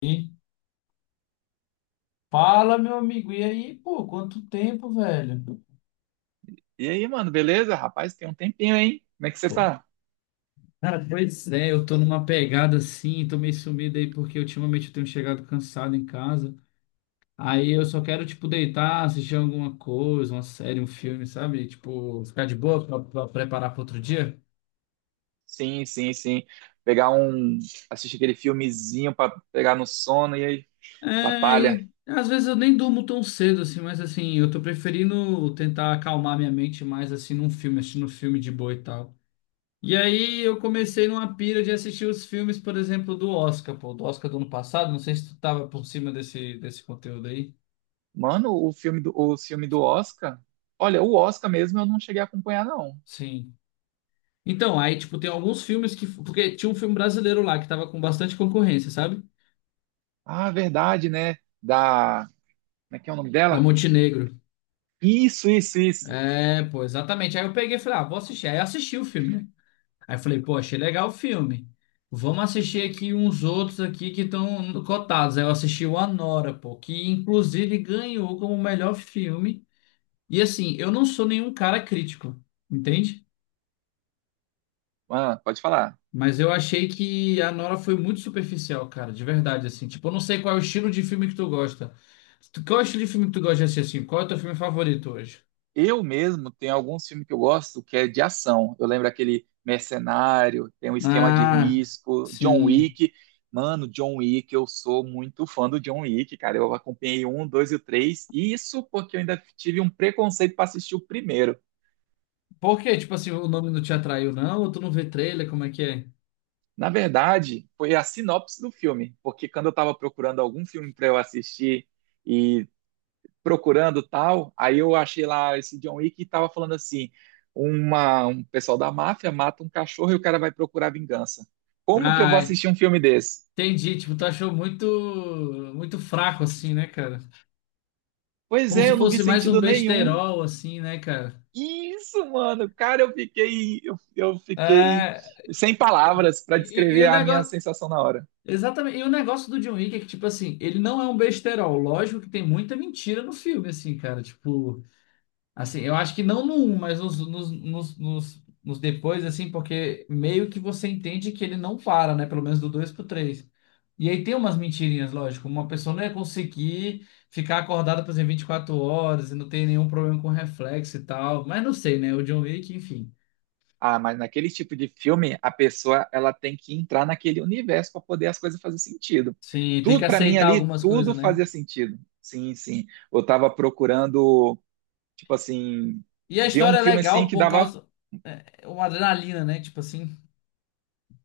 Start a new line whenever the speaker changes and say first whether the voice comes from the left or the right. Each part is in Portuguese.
left: E fala, meu amigo. E aí, pô, quanto tempo, velho?
right: E aí, mano, beleza? Rapaz, tem um tempinho, hein? Como é que você
left: Pô.
right: tá?
left: Cara, pois é, eu tô numa pegada assim, tô meio sumido aí porque ultimamente eu tenho chegado cansado em casa. Aí eu só quero, tipo, deitar, assistir alguma coisa, uma série, um filme, sabe? Tipo, ficar de boa pra preparar para outro dia.
right: Sim, sim, sim. Pegar um. Assistir aquele filmezinho pra pegar no sono e aí,
left: É,
right: batalha.
left: e às vezes eu nem durmo tão cedo assim, mas assim, eu tô preferindo tentar acalmar minha mente mais assim num filme, assistindo um filme de boa e tal. E aí eu comecei numa pira de assistir os filmes, por exemplo, do Oscar, pô, do Oscar do ano passado. Não sei se tu tava por cima desse conteúdo aí.
right: Mano, o filme do Oscar. Olha, o Oscar mesmo eu não cheguei a acompanhar, não.
left: Sim. Então, aí, tipo, tem alguns filmes que. Porque tinha um filme brasileiro lá que tava com bastante concorrência, sabe?
right: Ah, verdade, né? Da. Como é que é o nome
left: Da
right: dela?
left: Montenegro.
right: Isso, isso, isso.
left: É, pô, exatamente. Aí eu peguei e falei, ah, vou assistir. Aí eu assisti o filme, né? Aí eu falei, pô, achei legal o filme. Vamos assistir aqui uns outros aqui que estão cotados. Aí eu assisti o Anora, pô, que inclusive ganhou como melhor filme. E assim, eu não sou nenhum cara crítico, entende?
right: Mano, pode falar.
left: Mas eu achei que a Nora foi muito superficial, cara, de verdade, assim. Tipo, eu não sei qual é o estilo de filme que tu gosta. Qual é o estilo de filme que tu gosta de assistir, assim? Qual é o teu filme favorito hoje?
right: Eu mesmo tenho alguns filmes que eu gosto que é de ação. Eu lembro aquele Mercenário, tem um esquema de
left: Ah,
right: risco, John
left: sim.
right: Wick. Mano, John Wick, eu sou muito fã do John Wick, cara. Eu acompanhei um, dois e o três. E isso porque eu ainda tive um preconceito para assistir o primeiro.
left: Por quê? Tipo assim, o nome não te atraiu, não? Ou tu não vê trailer? Como é que é?
right: Na verdade, foi a sinopse do filme, porque quando eu estava procurando algum filme para eu assistir e procurando tal. Aí eu achei lá esse John Wick e tava falando assim: um pessoal da máfia mata um cachorro e o cara vai procurar vingança. Como que eu vou
left: Ah, é.
right: assistir um filme desse?
left: Entendi. Tipo, tu achou muito, muito fraco, assim, né, cara?
right: Pois
left: Como
right: é,
left: se
right: eu não vi
left: fosse mais um
right: sentido nenhum.
left: besterol, assim, né, cara?
right: Isso, mano, cara, eu fiquei
left: É.
right: sem palavras para
left: E
right: descrever
left: o
right: a minha
left: negócio.
right: sensação na hora.
left: Exatamente. E o negócio do John Wick é que, tipo assim, ele não é um besterol. Lógico que tem muita mentira no filme, assim, cara. Tipo, assim, eu acho que não no um mas nos depois, assim, porque meio que você entende que ele não para, né? Pelo menos do 2 pro três. E aí tem umas mentirinhas, lógico. Uma pessoa não ia conseguir ficar acordada, por exemplo, 24 horas e não tem nenhum problema com reflexo e tal. Mas não sei, né? O John Wick, enfim.
right: Ah, mas naquele tipo de filme, a pessoa ela tem que entrar naquele universo para poder as coisas fazer sentido.
left: Sim, tem que
right: Tudo para mim
left: aceitar
right: ali,
left: algumas coisas,
right: tudo
left: né?
right: fazia sentido. Sim, sim. Eu estava procurando. Tipo assim,
left: E a
right: ver um
left: história é
right: filme assim
left: legal
right: que
left: por
right: dava
left: causa. É é uma adrenalina, né? Tipo assim.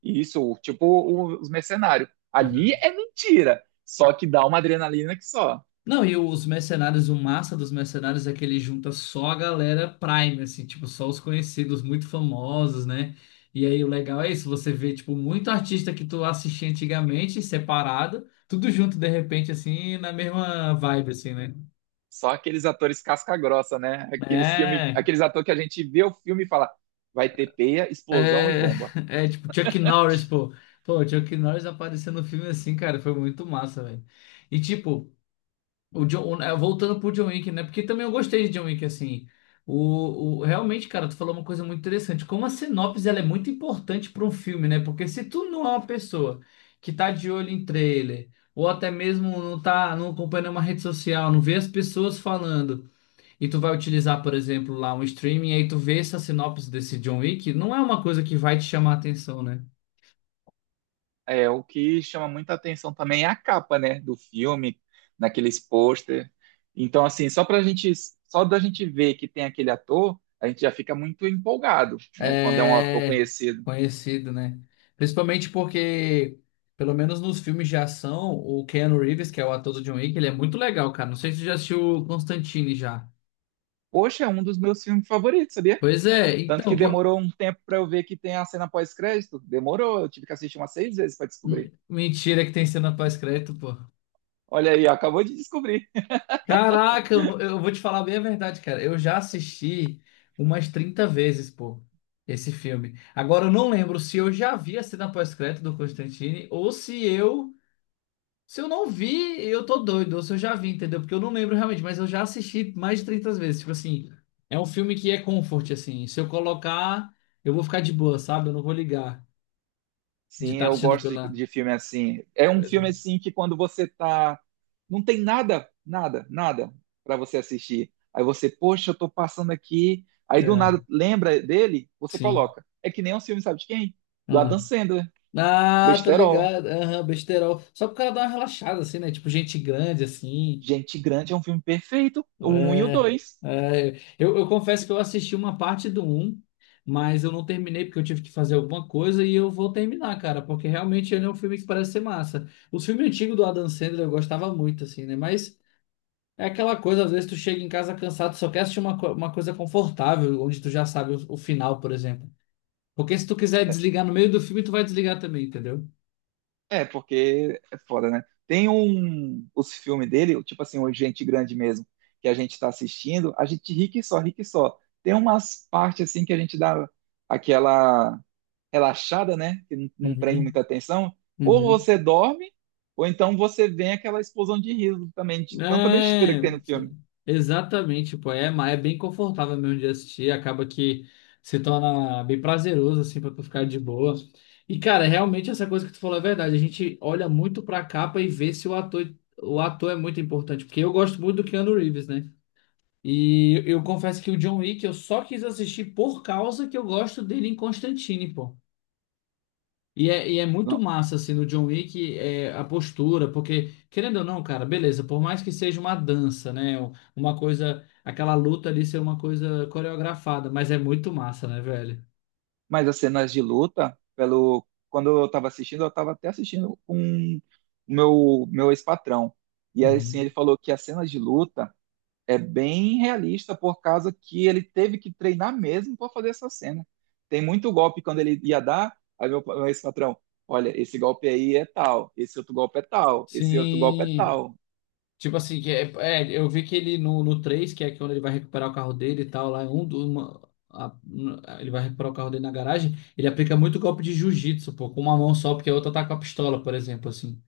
right: isso, tipo os mercenários. Ali
left: Uhum.
right: é mentira, só que dá uma adrenalina que só.
left: Não, e os mercenários, o massa dos mercenários é que ele junta só a galera Prime, assim, tipo, só os conhecidos, muito famosos, né? E aí o legal é isso, você vê, tipo, muito artista que tu assistia antigamente, separado, tudo junto de repente, assim, na mesma vibe, assim, né?
right: Só aqueles atores casca-grossa, né? Aqueles filme,
left: É,
right: aqueles atores que a gente vê o filme e fala, vai ter peia, explosão e
left: é,
right: bomba.
left: é tipo Chuck Norris, pô. Pô, Chuck Norris apareceu no filme assim, cara, foi muito massa, velho. E tipo. O John, é, voltando pro John Wick, né? Porque também eu gostei de John Wick, assim. Realmente, cara, tu falou uma coisa muito interessante. Como a sinopse, ela é muito importante para um filme, né? Porque se tu não é uma pessoa que tá de olho em trailer, ou até mesmo não tá, não acompanha uma rede social, não vê as pessoas falando, e tu vai utilizar, por exemplo, lá um streaming, e aí tu vê essa sinopse desse John Wick, não é uma coisa que vai te chamar a atenção, né?
right: É, o que chama muita atenção também é a capa, né, do filme, naqueles pôster. Então, assim, só da gente ver que tem aquele ator, a gente já fica muito empolgado, né, quando é um ator
left: É
right: conhecido.
left: conhecido, né? Principalmente porque, pelo menos nos filmes de ação, o Keanu Reeves, que é o ator do John Wick, ele é muito legal, cara. Não sei se você já assistiu o Constantine já.
right: Poxa, é um dos meus filmes favoritos, sabia?
left: Pois é,
right: Tanto que
left: então.
right: demorou um tempo pra eu ver que tem a cena pós-crédito. Demorou, eu tive que assistir umas seis vezes pra descobrir.
left: Mentira que tem cena pós-crédito, pô.
right: Olha aí, ó, acabou de descobrir.
left: Caraca, eu, não- eu vou te falar bem a verdade, cara. Eu já assisti umas 30 vezes, pô, esse filme. Agora eu não lembro se eu já vi a cena pós-crédito do Constantine ou se eu. Se eu não vi, eu tô doido, ou se eu já vi, entendeu? Porque eu não lembro realmente, mas eu já assisti mais de 30 vezes. Tipo assim, é um filme que é comfort, assim. Se eu colocar, eu vou ficar de boa, sabe? Eu não vou ligar de
right: Sim,
left: estar
right: eu
left: assistindo
right: gosto
left: pela.
right: de filme assim. É um
left: Pois
right: filme
left: é.
right: assim que quando você tá. Não tem nada, nada, nada pra você assistir. Aí você, poxa, eu tô passando aqui. Aí do
left: É,
right: nada lembra dele, você
left: sim.
right: coloca. É que nem um filme, sabe de quem? Do Adam
left: Ah.
right: Sandler.
left: Ah, tá
right: Besterol.
left: ligado. Aham, besterol. Só pro cara dar uma relaxada, assim, né? Tipo, gente grande, assim.
right: Gente Grande é um filme perfeito, o um e o
left: É,
right: dois.
left: é, eu confesso que eu assisti uma parte do um, mas eu não terminei porque eu tive que fazer alguma coisa e eu vou terminar, cara, porque realmente ele é um filme que parece ser massa. Os filmes antigos do Adam Sandler eu gostava muito, assim, né? Mas é aquela coisa, às vezes tu chega em casa cansado, tu só quer assistir uma coisa confortável, onde tu já sabe o final, por exemplo. Porque se tu quiser desligar no meio do filme, tu vai desligar também, entendeu?
right: É, porque é foda, né? Tem um, os filmes dele, tipo assim, o Gente Grande mesmo, que a gente tá assistindo, a gente ri que só, ri que só. Tem umas partes assim que a gente dá aquela relaxada, né? Que não prende
left: Uhum,
right: muita atenção. Ou
left: uhum.
right: você dorme, ou então você vem aquela explosão de riso também, de tanta besteira que
left: É,
right: tem no filme.
left: exatamente, pô, é, mas é bem confortável mesmo de assistir, acaba que se torna bem prazeroso, assim, pra tu ficar de boa. E, cara, realmente essa coisa que tu falou é verdade, a gente olha muito pra capa e vê se o ator, o ator é muito importante, porque eu gosto muito do Keanu Reeves, né? E eu confesso que o John Wick eu só quis assistir por causa que eu gosto dele em Constantine, pô. É muito
right: Não,
left: massa, assim, no John Wick, é, a postura, porque, querendo ou não, cara, beleza, por mais que seja uma dança, né? Uma coisa, aquela luta ali ser uma coisa coreografada, mas é muito massa, né, velho?
right: mas as cenas de luta, pelo, quando eu tava assistindo, eu tava até assistindo com o meu ex-patrão. E aí, assim,
left: Uhum.
right: ele falou que as cenas de luta é bem realista por causa que ele teve que treinar mesmo para fazer essa cena. Tem muito golpe quando ele ia dar, aí meu ex-patrão, olha, esse golpe aí é tal, esse outro golpe é tal, esse outro golpe é
left: Sim.
right: tal.
left: Tipo assim, que é, é, eu vi que ele no, no 3 que é quando ele vai recuperar o carro dele e tal, lá, é um, uma, um, ele vai recuperar o carro dele na garagem, ele aplica muito golpe de jiu-jitsu, pô, com uma mão só, porque a outra tá com a pistola, por exemplo, assim.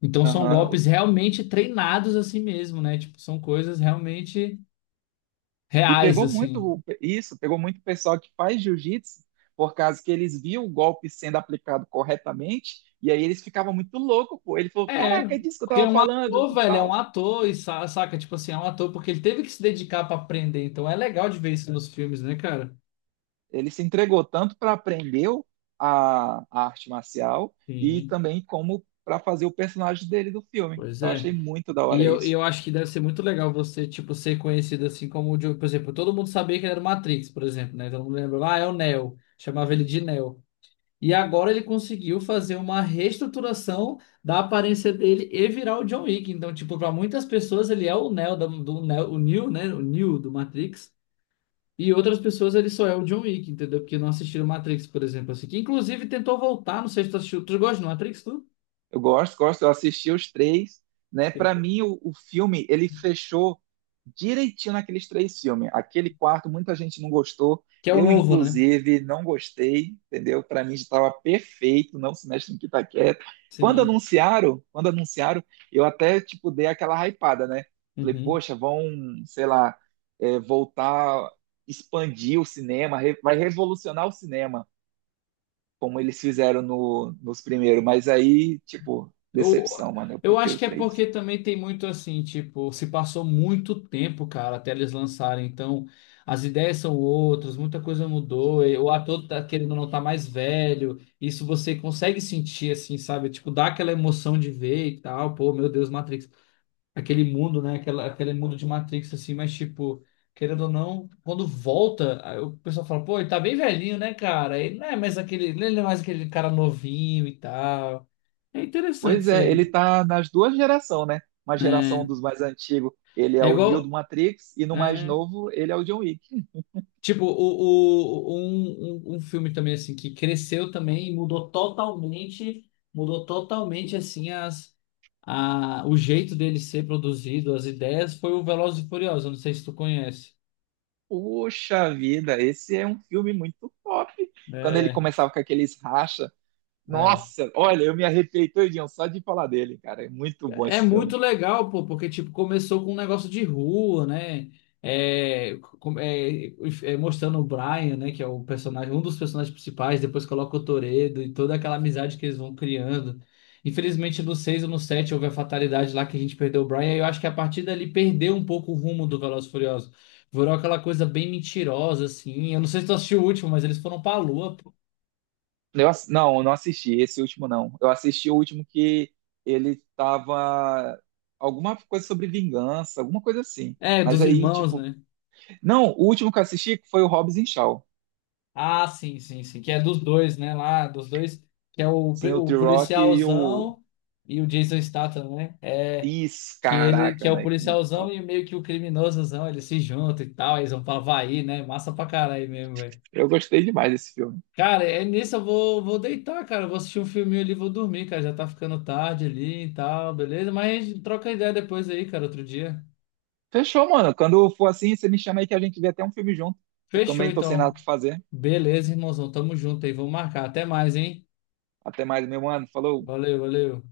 left: Então são
right: Aham.
left: golpes realmente treinados assim mesmo, né? Tipo, são coisas realmente
right: E
left: reais,
right: pegou muito
left: assim.
right: isso, pegou muito o pessoal que faz jiu-jitsu por causa que eles viam o golpe sendo aplicado corretamente e aí eles ficavam muito loucos, pô. Ele falou,
left: É,
right: caraca, é disso que eu
left: porque é
right: tava
left: um
right: falando
left: ator,
right: e
left: velho, é um
right: tal.
left: ator, e saca, tipo assim, é um ator, porque ele teve que se dedicar pra aprender. Então é legal de ver isso nos filmes, né, cara?
right: Ele se entregou tanto para aprender a arte marcial e
left: Sim,
right: também como para fazer o personagem dele do filme.
left: pois
right: Eu
left: é.
right: achei muito da hora
left: E
right: isso.
left: eu acho que deve ser muito legal você, tipo, ser conhecido assim como o Diogo. Por exemplo, todo mundo sabia que ele era o Matrix, por exemplo, né? Todo mundo lembra, ah, é o Neo. Chamava ele de Neo. E agora ele conseguiu fazer uma reestruturação da aparência dele e virar o John Wick. Então, tipo, para muitas pessoas ele é o Neo do Neo, o Neo, né? O Neo do Matrix. E outras pessoas ele só é o John Wick, entendeu? Porque não assistiram Matrix, por exemplo, assim. Que inclusive tentou voltar, não sei se tu assistiu. Tu gosta do Matrix, tu?
right: Eu gosto, gosto. Eu assisti os três, né? Para mim, o filme ele fechou direitinho naqueles três filmes. Aquele quarto, muita gente não gostou.
left: Que é o
right: Eu,
left: novo, né?
right: inclusive, não gostei, entendeu? Para mim estava perfeito, não se mexe no que tá quieto.
left: Sim.
right: Quando anunciaram, eu até tipo dei aquela hypada, né? Falei,
left: Uhum.
right: poxa, vão, sei lá, é, voltar, expandir o cinema, vai revolucionar o cinema como eles fizeram no, nos primeiros, mas aí, tipo,
left: Eu,
right: decepção, mano, eu
left: eu
right: prefiro
left: acho
right: o
left: que é
right: 3.
left: porque também tem muito assim, tipo, se passou muito tempo, cara, até eles lançarem. Então, as ideias são outras, muita coisa mudou. E o ator tá querendo ou não tá mais velho. Isso você consegue sentir, assim, sabe? Tipo, dá aquela emoção de ver e tal. Pô, meu Deus, Matrix. Aquele mundo, né? Aquela, aquele mundo de Matrix, assim, mas tipo. Querendo ou não, quando volta, aí o pessoal fala, pô, ele tá bem velhinho, né, cara? Ele não é mais aquele, ele não é mais aquele cara novinho e tal. É interessante
right: Pois
left: isso
right: é,
left: aí.
right: ele tá nas duas gerações, né? Uma geração
left: É,
right: dos mais antigos, ele é
left: é
right: o Neo do
left: igual.
right: Matrix, e no mais
left: É.
right: novo, ele é o John Wick.
left: Tipo, um filme também assim que cresceu também e mudou totalmente assim as, a, o jeito dele ser produzido, as ideias, foi o Velozes e Furiosos. Eu não sei se tu conhece.
right: Puxa vida, esse é um filme muito top. Quando ele
left: É,
right: começava com aqueles racha,
left: é.
right: nossa, olha, eu me arrepiei todinho só de falar dele, cara, é muito bom
left: É
right: esse
left: muito
right: filme.
left: legal, pô, porque tipo, começou com um negócio de rua, né? É, com- é, é, mostrando o Brian, né? Que é o personagem, um dos personagens principais, depois coloca o Toredo e toda aquela amizade que eles vão criando. Infelizmente, no 6 ou no 7 houve a fatalidade lá que a gente perdeu o Brian, e eu acho que a partir dali perdeu um pouco o rumo do Velozes e Furiosos. Virou aquela coisa bem mentirosa, assim. Eu não sei se tu assistiu o último, mas eles foram pra lua, pô.
right: Eu, não, eu não assisti, esse último não. Eu assisti o último que ele tava. Alguma coisa sobre vingança, alguma coisa assim.
left: É,
right: Mas
left: dos
right: aí,
left: irmãos,
right: tipo.
left: né?
right: Não, o último que eu assisti foi o Hobbs e Shaw.
left: Ah, sim, sim, sim. Que é dos dois, né? Lá, dos dois. Que é
right: Sim, o
left: o
right: T-Rock e o.
left: policialzão e o Jason Statham, né? É,
right: Isso,
left: que ele que
right: caraca,
left: é o
right: moleque. Muito
left: policialzão
right: top.
left: e meio que o criminosozão. Eles se juntam e tal. Eles vão pra Havaí, né? Massa pra caralho mesmo, velho.
right: Eu gostei demais desse filme.
left: Cara, é nisso eu vou, vou deitar, cara. Eu vou assistir um filminho ali, e vou dormir, cara. Já tá ficando tarde ali e tal, beleza? Mas a gente troca ideia depois aí, cara, outro dia.
right: Fechou, mano. Quando for assim, você me chama aí que a gente vê até um filme junto. Eu
left: Fechou,
right: também tô sem nada
left: então.
right: pra fazer.
left: Beleza, irmãozão. Tamo junto aí. Vamos marcar. Até mais, hein?
right: Até mais, meu mano. Falou.
left: Valeu, valeu.